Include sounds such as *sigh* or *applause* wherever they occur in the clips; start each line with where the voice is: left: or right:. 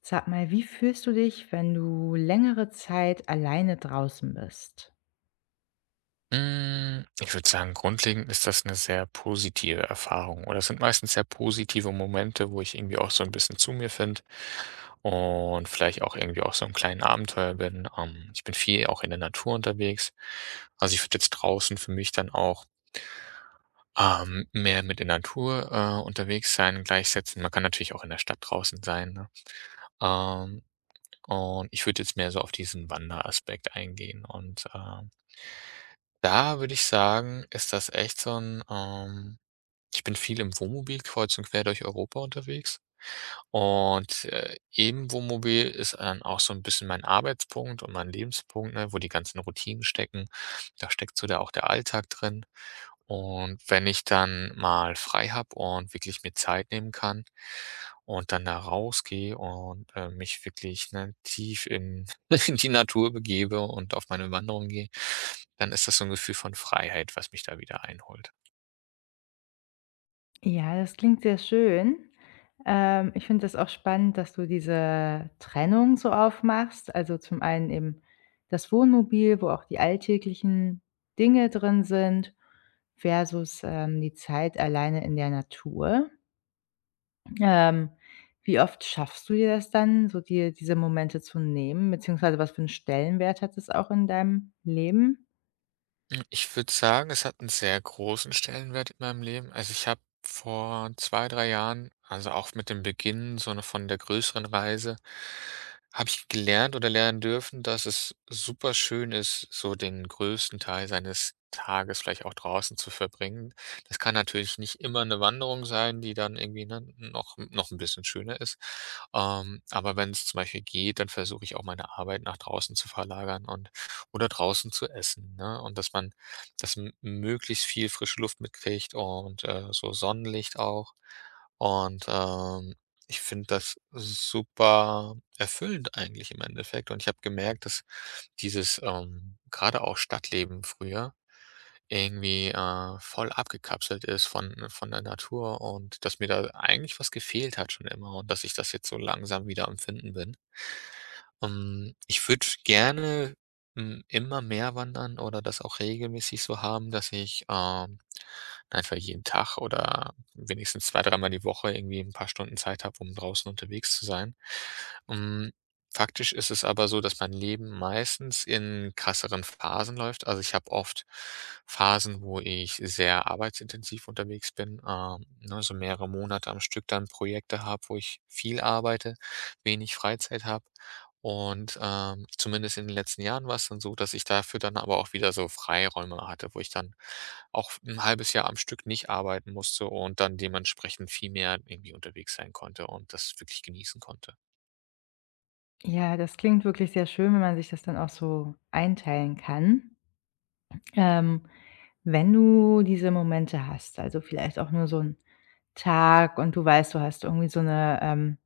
left: Sag mal, wie fühlst du dich, wenn du längere Zeit alleine draußen bist?
right: Ich würde sagen, grundlegend ist das eine sehr positive Erfahrung oder es sind meistens sehr positive Momente, wo ich irgendwie auch so ein bisschen zu mir finde und vielleicht auch irgendwie auch so 'nem kleinen Abenteuer bin. Ich bin viel auch in der Natur unterwegs. Also, ich würde jetzt draußen für mich dann auch, mehr mit der Natur, unterwegs sein gleichsetzen. Man kann natürlich auch in der Stadt draußen sein, ne? Ähm, und ich würde jetzt mehr so auf diesen Wanderaspekt eingehen. Da würde ich sagen, ist das echt so ein. Ich bin viel im Wohnmobil kreuz und quer durch Europa unterwegs und im Wohnmobil ist dann auch so ein bisschen mein Arbeitspunkt und mein Lebenspunkt, ne, wo die ganzen Routinen stecken. Da steckt so der auch der Alltag drin. Und wenn ich dann mal frei habe und wirklich mir Zeit nehmen kann und dann da rausgehe und mich wirklich, ne, tief in *laughs* in die Natur begebe und auf meine Wanderung gehe, dann ist das so 'n Gefühl von Freiheit, was mich da wieder einholt.
left: Ja, das klingt sehr schön. Ich finde das auch spannend, dass du diese Trennung so aufmachst. Also zum einen eben das Wohnmobil, wo auch die alltäglichen Dinge drin sind, versus die Zeit alleine in der Natur. Ähm, Wie oft schaffst du dir das dann, so dir diese Momente zu nehmen? Beziehungsweise was für einen Stellenwert hat es auch in deinem Leben?
right: Ich würde sagen, es hat einen sehr großen Stellenwert in meinem Leben. Also, ich habe vor 2, 3 Jahren, also auch mit dem Beginn so 'ne von der größeren Reise, habe ich gelernt oder lernen dürfen, dass es super schön ist, so den größten Teil seines Tages vielleicht auch draußen zu verbringen. Das kann natürlich nicht immer eine Wanderung sein, die dann irgendwie, ne, noch ein bisschen schöner ist. Aber wenn es zum Beispiel geht, dann versuche ich auch meine Arbeit nach draußen zu verlagern und oder draußen zu essen, ne? Und dass man dass m möglichst viel frische Luft mitkriegt und so Sonnenlicht auch. Und ich finde das super erfüllend eigentlich im Endeffekt. Und ich habe gemerkt, dass dieses grade auch Stadtleben früher irgendwie voll abgekapselt ist von der Natur und dass mir da eigentlich was gefehlt hat schon immer und dass ich das jetzt so langsam wieder am Finden bin. Ich würde gerne, immer mehr wandern oder das auch regelmäßig so haben, dass ich einfach jeden Tag oder wenigstens zwei, dreimal die Woche irgendwie ein paar Stunden Zeit habe, um draußen unterwegs zu sein. Hm, faktisch ist es aber so, dass mein Leben meistens in krasseren Phasen läuft. Also, ich habe oft Phasen, wo ich sehr arbeitsintensiv unterwegs bin, ne, so mehrere Monate am Stück dann Projekte habe, wo ich viel arbeite, wenig Freizeit habe. Und zumindest in den letzten Jahren war es dann so, dass ich dafür dann aber auch wieder so Freiräume hatte, wo ich dann auch ein halbes Jahr am Stück nicht arbeiten musste und dann dementsprechend viel mehr irgendwie unterwegs sein konnte und das wirklich genießen konnte.
left: Ja, das klingt wirklich sehr schön, wenn man sich das dann auch so einteilen kann. Ähm, Wenn du diese Momente hast, also vielleicht auch nur so ein Tag und du weißt, du hast irgendwie so eine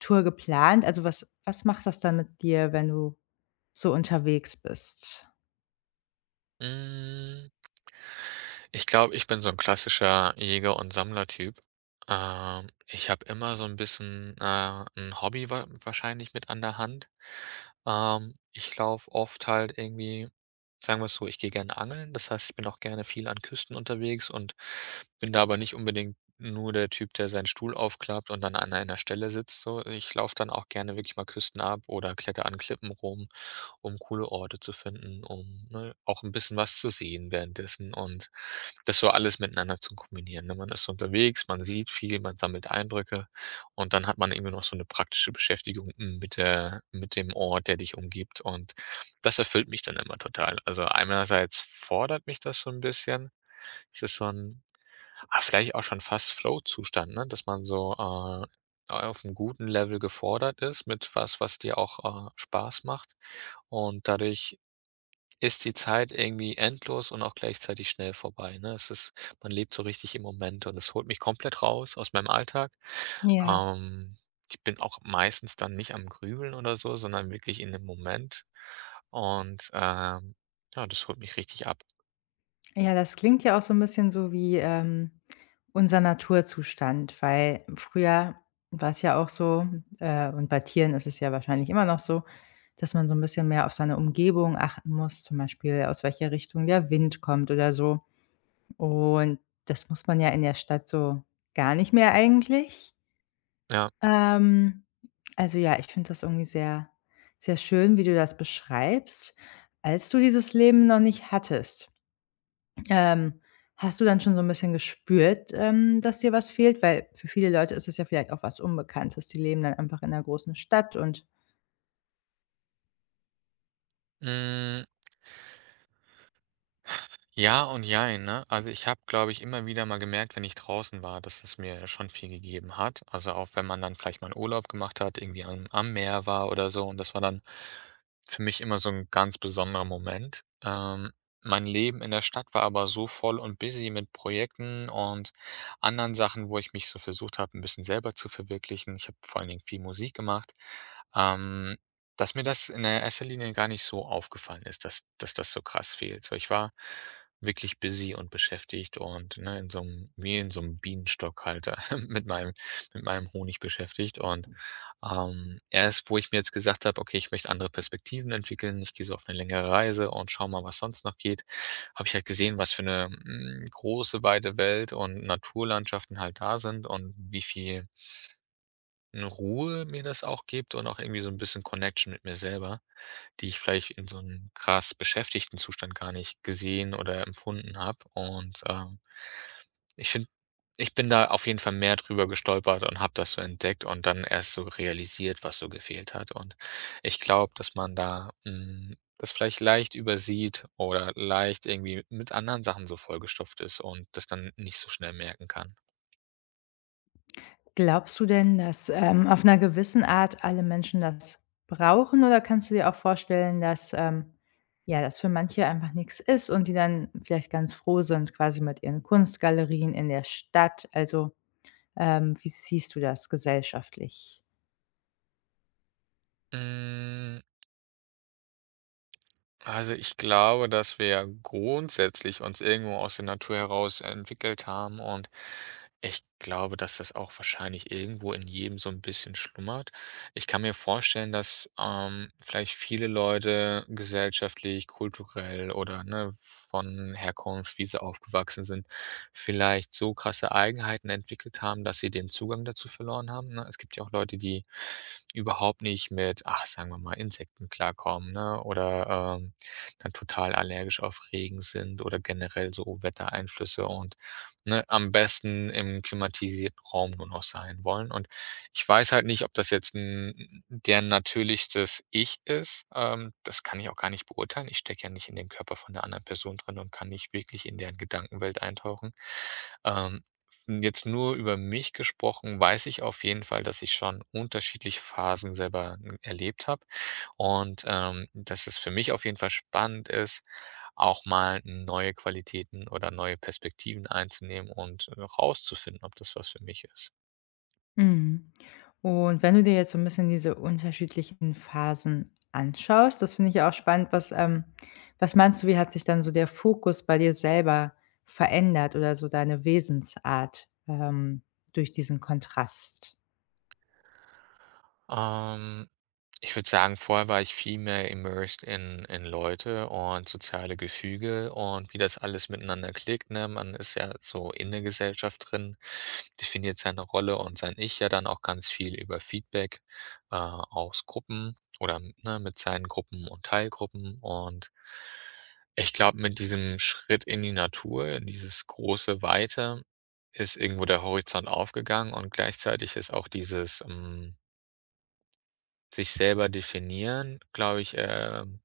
left: Tour geplant. Also, was macht das dann mit dir, wenn du so unterwegs bist?
right: Hm, ich glaube, ich bin so ein klassischer Jäger und Sammlertyp. Ich habe immer so ein bisschen, 'n Hobby wa wahrscheinlich mit an der Hand. Ich laufe oft halt irgendwie sagen wir es so, ich gehe gerne angeln. Das heißt, ich bin auch gerne viel an Küsten unterwegs und bin da aber nicht unbedingt nur der Typ, der seinen Stuhl aufklappt und dann an einer Stelle sitzt so. Ich laufe dann auch gerne wirklich mal Küsten ab oder klettere an Klippen rum um coole Orte zu finden, um, ne, auch ein bisschen was zu sehen währenddessen und das so alles miteinander zu kombinieren, ne? Man ist unterwegs, man sieht viel, man sammelt Eindrücke und dann hat man irgendwie noch so eine praktische Beschäftigung mit der mit dem Ort, der dich umgibt und das erfüllt mich dann immer total. Also, einerseits fordert mich das so ein bisschen. Es ist so ein vielleicht auch schon fast Flow-Zustand, ne? Dass man so, auf einem guten Level gefordert ist mit was, was dir auch, Spaß macht. Und dadurch ist die Zeit irgendwie endlos und auch gleichzeitig schnell vorbei, ne? Es ist man lebt so richtig im Moment und es holt mich komplett raus aus meinem Alltag.
left: Ja.
right: Ähm, ich bin auch meistens dann nicht am Grübeln oder so, sondern wirklich in dem Moment. Und ja, das holt mich richtig ab.
left: Ja, das klingt ja auch so ein bisschen so wie, unser Naturzustand, weil früher war es ja auch so, und bei Tieren ist es ja wahrscheinlich immer noch so, dass man so ein bisschen mehr auf seine Umgebung achten muss, zum Beispiel aus welcher Richtung der Wind kommt oder so. Und das muss man ja in der Stadt so gar nicht mehr eigentlich.
right: Ja.
left: Ähm, also ja, ich finde das irgendwie sehr, sehr schön, wie du das beschreibst, als du dieses Leben noch nicht hattest. Ähm, Hast du dann schon so 'n bisschen gespürt, dass dir was fehlt? Weil für viele Leute ist es ja vielleicht auch was Unbekanntes. Die leben dann einfach in 'ner großen Stadt und
right: Hm. Ja und jein, ne? Also, ich habe, glaube ich, immer wieder mal gemerkt, wenn ich draußen war, dass es mir schon viel gegeben hat. Also, auch wenn man dann vielleicht mal 'n Urlaub gemacht hat, irgendwie am Meer war oder so und das war dann für mich immer so ein ganz besonderer Moment. Mein Leben in der Stadt war aber so voll und busy mit Projekten und anderen Sachen, wo ich mich so versucht habe, ein bisschen selber zu verwirklichen. Ich habe vor allen Dingen viel Musik gemacht, ähm, dass mir das in der erster Linie gar nicht so aufgefallen ist, dass das so krass fehlt. So, ich war wirklich busy und beschäftigt und, ne, in so einem wie in so einem Bienenstock halt *laughs* mit meinem mit meinem Honig beschäftigt und, erst, wo ich mir jetzt gesagt habe: „Okay, ich möchte andere Perspektiven entwickeln, ich gehe so auf eine längere Reise und schau mal, was sonst noch geht“, habe ich halt gesehen, was für eine große, weite Welt und Naturlandschaften halt da sind und wie viel 'ne Ruhe mir das auch gibt und auch irgendwie so ein bisschen Connection mit mir selber, die ich vielleicht in so einem krass beschäftigten Zustand gar nicht gesehen oder empfunden habe. Und ich finde ich bin da auf jeden Fall mehr drüber gestolpert und habe das so entdeckt und dann erst so realisiert, was so gefehlt hat. Und ich glaube, dass man da, das vielleicht leicht übersieht oder leicht irgendwie mit anderen Sachen so vollgestopft ist und das dann nicht so schnell merken kann.
left: glaubst du denn, dass, auf 'ner gewissen Art alle Menschen das brauchen oder kannst du dir auch vorstellen, dass, ja, das für manche einfach nix ist und die dann vielleicht ganz froh sind quasi mit ihren Kunstgalerien in der Stadt? Also, wie siehst du das gesellschaftlich?
right: Hm. Also ich glaube, dass wir ja grundsätzlich uns irgendwo aus der Natur heraus entwickelt haben und ich glaube, dass das auch wahrscheinlich irgendwo in jedem so ein bisschen schlummert. Ich kann mir vorstellen, dass vielleicht viele Leute gesellschaftlich, kulturell oder ne, von Herkunft, wie sie aufgewachsen sind, vielleicht so krasse Eigenheiten entwickelt haben, dass sie den Zugang dazu verloren haben. Ne? Es gibt ja auch Leute, die überhaupt nicht mit, ach, sagen wir mal, Insekten klarkommen, ne? Oder dann total allergisch auf Regen sind oder generell so Wettereinflüsse und, ne, am besten im klimatisierten Raum nur noch sein wollen. Und ich weiß halt nicht, ob das jetzt 'n deren natürlichstes Ich ist. Das kann ich auch gar nicht beurteilen. Ich stecke ja nicht in den Körper von der anderen Person drin und kann nicht wirklich in deren Gedankenwelt eintauchen. Ähm, jetzt nur über mich gesprochen, weiß ich auf jeden Fall, dass ich schon unterschiedliche Phasen selber, erlebt habe und, dass es für mich auf jeden Fall spannend ist, auch mal neue Qualitäten oder neue Perspektiven einzunehmen und, rauszufinden, ob das was für mich ist.
left: Mhm. Und wenn du dir jetzt so ein bisschen diese unterschiedlichen Phasen anschaust, das finde ich ja auch spannend, was, was meinst du, wie hat sich dann so der Fokus bei dir selber verändert oder so deine Wesensart, durch diesen Kontrast?
right: Ähm, ich würde sagen, vorher war ich viel mehr immersed in Leute und soziale Gefüge und wie das alles miteinander klickt, ne? Man ist ja so in der Gesellschaft drin, definiert seine Rolle und sein Ich ja dann auch ganz viel über Feedback, aus Gruppen oder, ne, mit seinen Gruppen und Teilgruppen. Und ich glaube, mit diesem Schritt in die Natur, in dieses große Weite, ist irgendwo der Horizont aufgegangen und gleichzeitig ist auch dieses sich selber definieren, glaube ich,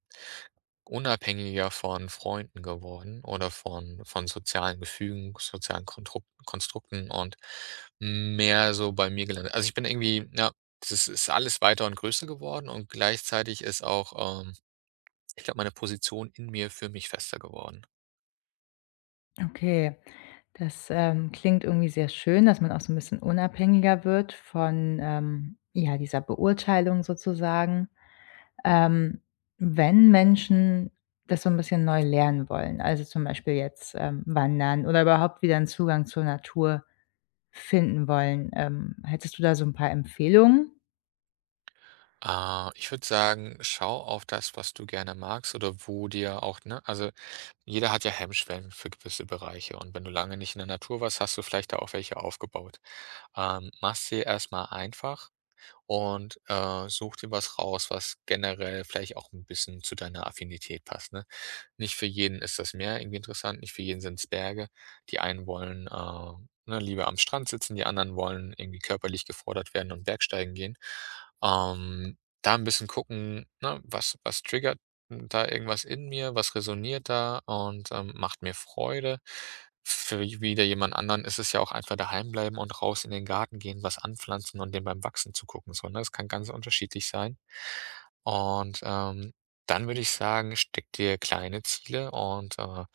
right: unabhängiger von Freunden geworden oder von sozialen Gefügen, sozialen Kontruk Konstrukten und mehr so bei mir gelandet. Also, ich bin irgendwie ja, das ist alles weiter und größer geworden und gleichzeitig ist auch, ich glaube, meine Position in mir für mich fester geworden.
left: Okay, das, klingt irgendwie sehr schön, dass man auch so ein bisschen unabhängiger wird von, ja, dieser Beurteilung sozusagen. ähm, Wenn Menschen das so ein bisschen neu lernen wollen, also zum Beispiel jetzt, wandern oder überhaupt wieder einen Zugang zur Natur finden wollen, hättest du da so ein paar Empfehlungen?
right: Ich würde sagen, schau auf das, was du gerne magst oder wo dir auch, ne also jeder hat ja Hemmschwellen für gewisse Bereiche und wenn du lange nicht in der Natur warst, hast du vielleicht da auch welche aufgebaut. Mach's dir erst mal einfach und, such dir was raus, was generell vielleicht auch ein bisschen zu deiner Affinität passt, ne? Nicht für jeden ist das Meer irgendwie interessant, nicht für jeden sind es Berge. Die einen wollen, ne, lieber am Strand sitzen, die anderen wollen irgendwie körperlich gefordert werden und Bergsteigen gehen. Da ein bisschen gucken, ne, was triggert da irgendwas in mir, was resoniert da und, macht mir Freude. Für wieder jemand anderen ist es ja auch einfach daheim bleiben und raus in den Garten gehen, was anpflanzen und dem beim Wachsen zu gucken. So, ne? Das kann ganz unterschiedlich sein. Und, ähm Dann würde ich sagen, steck dir kleine Ziele und,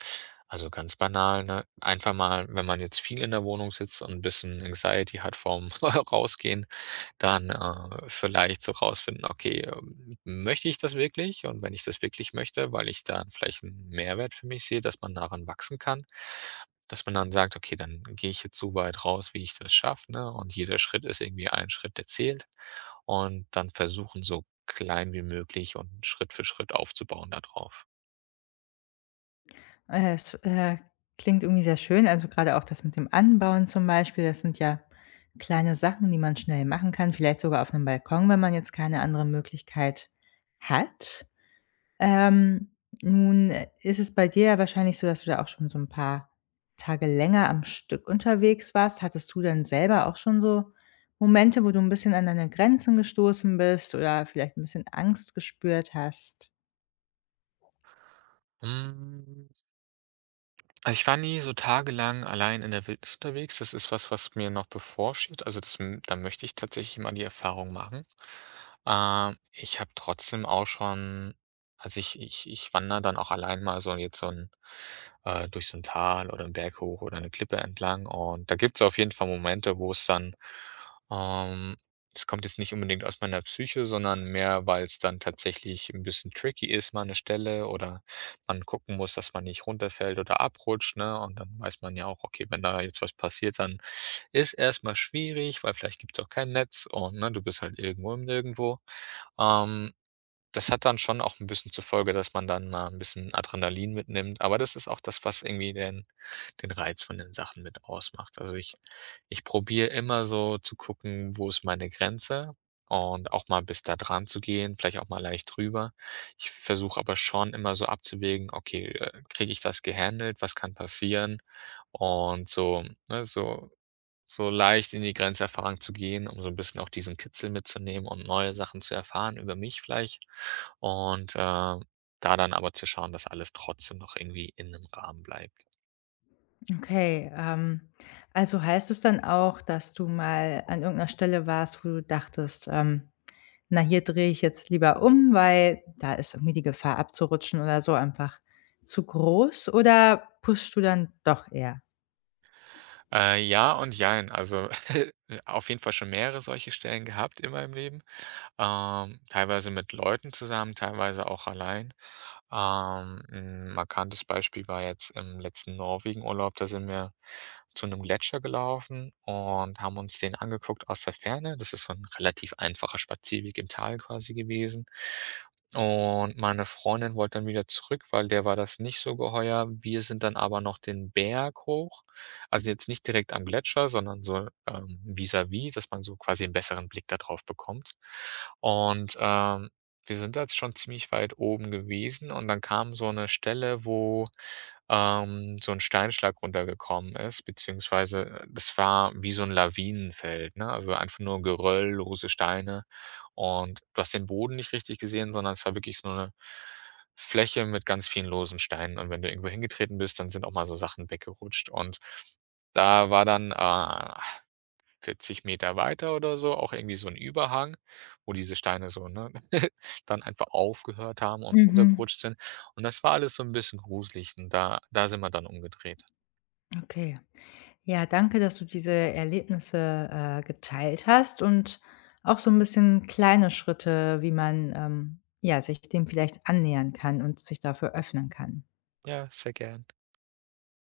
right: also ganz banal, ne, einfach mal, wenn man jetzt viel in der Wohnung sitzt und 'n bisschen Anxiety hat vom *laughs* Rausgehen, dann, vielleicht so rausfinden: „Okay, möchte ich das wirklich?“ Und wenn ich das wirklich möchte, weil ich da vielleicht einen Mehrwert für mich sehe, dass man daran wachsen kann, dass man dann sagt: „Okay, dann gehe ich jetzt so weit raus, wie ich das schaffe“, ne? Und jeder Schritt ist irgendwie ein Schritt, der zählt. Und dann versuchen, so klein wie möglich und Schritt für Schritt aufzubauen darauf.
left: Es, klingt irgendwie sehr schön, also gerade auch das mit dem Anbauen zum Beispiel, das sind ja kleine Sachen, die man schnell machen kann, vielleicht sogar auf einem Balkon, wenn man jetzt keine andere Möglichkeit hat. Ähm, Nun ist es bei dir ja wahrscheinlich so, dass du da auch schon so ein paar Tage länger am Stück unterwegs warst. Hattest du dann selber auch schon so Momente, wo du ein bisschen an deine Grenzen gestoßen bist oder vielleicht ein bisschen Angst gespürt hast?
right: Also, ich war nie so tagelang allein in der Wildnis unterwegs. Das ist was, was mir noch bevorsteht. Also, das m da möchte ich tatsächlich mal die Erfahrung machen. Ich habe trotzdem auch schon also, ich wandere dann auch allein mal so jetzt so 'n durch so ein Tal oder einen Berg hoch oder eine Klippe entlang, und da gibt es auf jeden Fall Momente, wo es dann ähm, es kommt jetzt nicht unbedingt aus meiner Psyche, sondern mehr, weil es dann tatsächlich ein bisschen tricky ist, mal eine Stelle oder man gucken muss, dass man nicht runterfällt oder abrutscht, ne? Und dann weiß man ja auch, okay, wenn da jetzt was passiert, dann ist erstmal schwierig, weil vielleicht gibt's auch kein Netz und, ne, du bist halt irgendwo im Nirgendwo. Ähm, Das hat dann schon auch ein bisschen zur Folge, dass man dann mal ein bisschen Adrenalin mitnimmt, aber das ist auch das, was irgendwie den Reiz von den Sachen mit ausmacht. Also, ich probiere immer so zu gucken, wo ist meine Grenze und auch mal bis da dran zu gehen, vielleicht auch mal leicht drüber. Ich versuche aber schon immer so abzuwägen: „Okay, kriege ich das gehandelt? Was kann passieren?“ Und so, ne, so leicht in die Grenzerfahrung zu gehen, um so ein bisschen auch diesen Kitzel mitzunehmen und neue Sachen zu erfahren über mich vielleicht und, da dann aber zu schauen, dass alles trotzdem noch irgendwie in 'nem Rahmen bleibt.
left: Okay, also heißt es dann auch, dass du mal an irgendeiner Stelle warst, wo du dachtest, „Na, hier drehe ich jetzt lieber um, weil da ist irgendwie die Gefahr abzurutschen oder so einfach zu groß“, oder pushst du dann doch eher?
right: Ja und jein. Also, *laughs* auf jeden Fall schon mehrere solche Stellen gehabt in meinem Leben, teilweise mit Leuten zusammen, teilweise auch allein. 'N markantes Beispiel war jetzt im letzten Norwegen-Urlaub, da sind wir zu einem Gletscher gelaufen und haben uns den angeguckt aus der Ferne. Das ist so ein relativ einfacher Spazierweg im Tal quasi gewesen. Und meine Freundin wollte dann wieder zurück, weil der war das nicht so geheuer. Wir sind dann aber noch den Berg hoch, also jetzt nicht direkt am Gletscher, sondern so, vis-à-vis, dass man so quasi 'n besseren Blick darauf bekommt. Und, ähm Wir sind da jetzt schon ziemlich weit oben gewesen, und dann kam so eine Stelle, wo, so ein Steinschlag runtergekommen ist, beziehungsweise das war wie so ein Lawinenfeld, ne? Also, einfach nur Geröll, lose Steine, und du hast den Boden nicht richtig gesehen, sondern es war wirklich so eine Fläche mit ganz vielen losen Steinen, und wenn du irgendwo hingetreten bist, dann sind auch mal so Sachen weggerutscht. Und da war dann, 40 Meter weiter oder so, auch irgendwie so ein Überhang, wo diese Steine so, ne, *laughs* dann einfach aufgehört haben und
left: Mhm,
right: runtergerutscht sind. Und das war alles so ein bisschen gruselig, und da sind wir dann umgedreht.
left: okay. Ja, danke, dass du diese Erlebnisse, geteilt hast und auch so ein bisschen kleine Schritte, wie man, ja, sich dem vielleicht annähern kann und sich dafür öffnen kann.
right: Ja, sehr gern.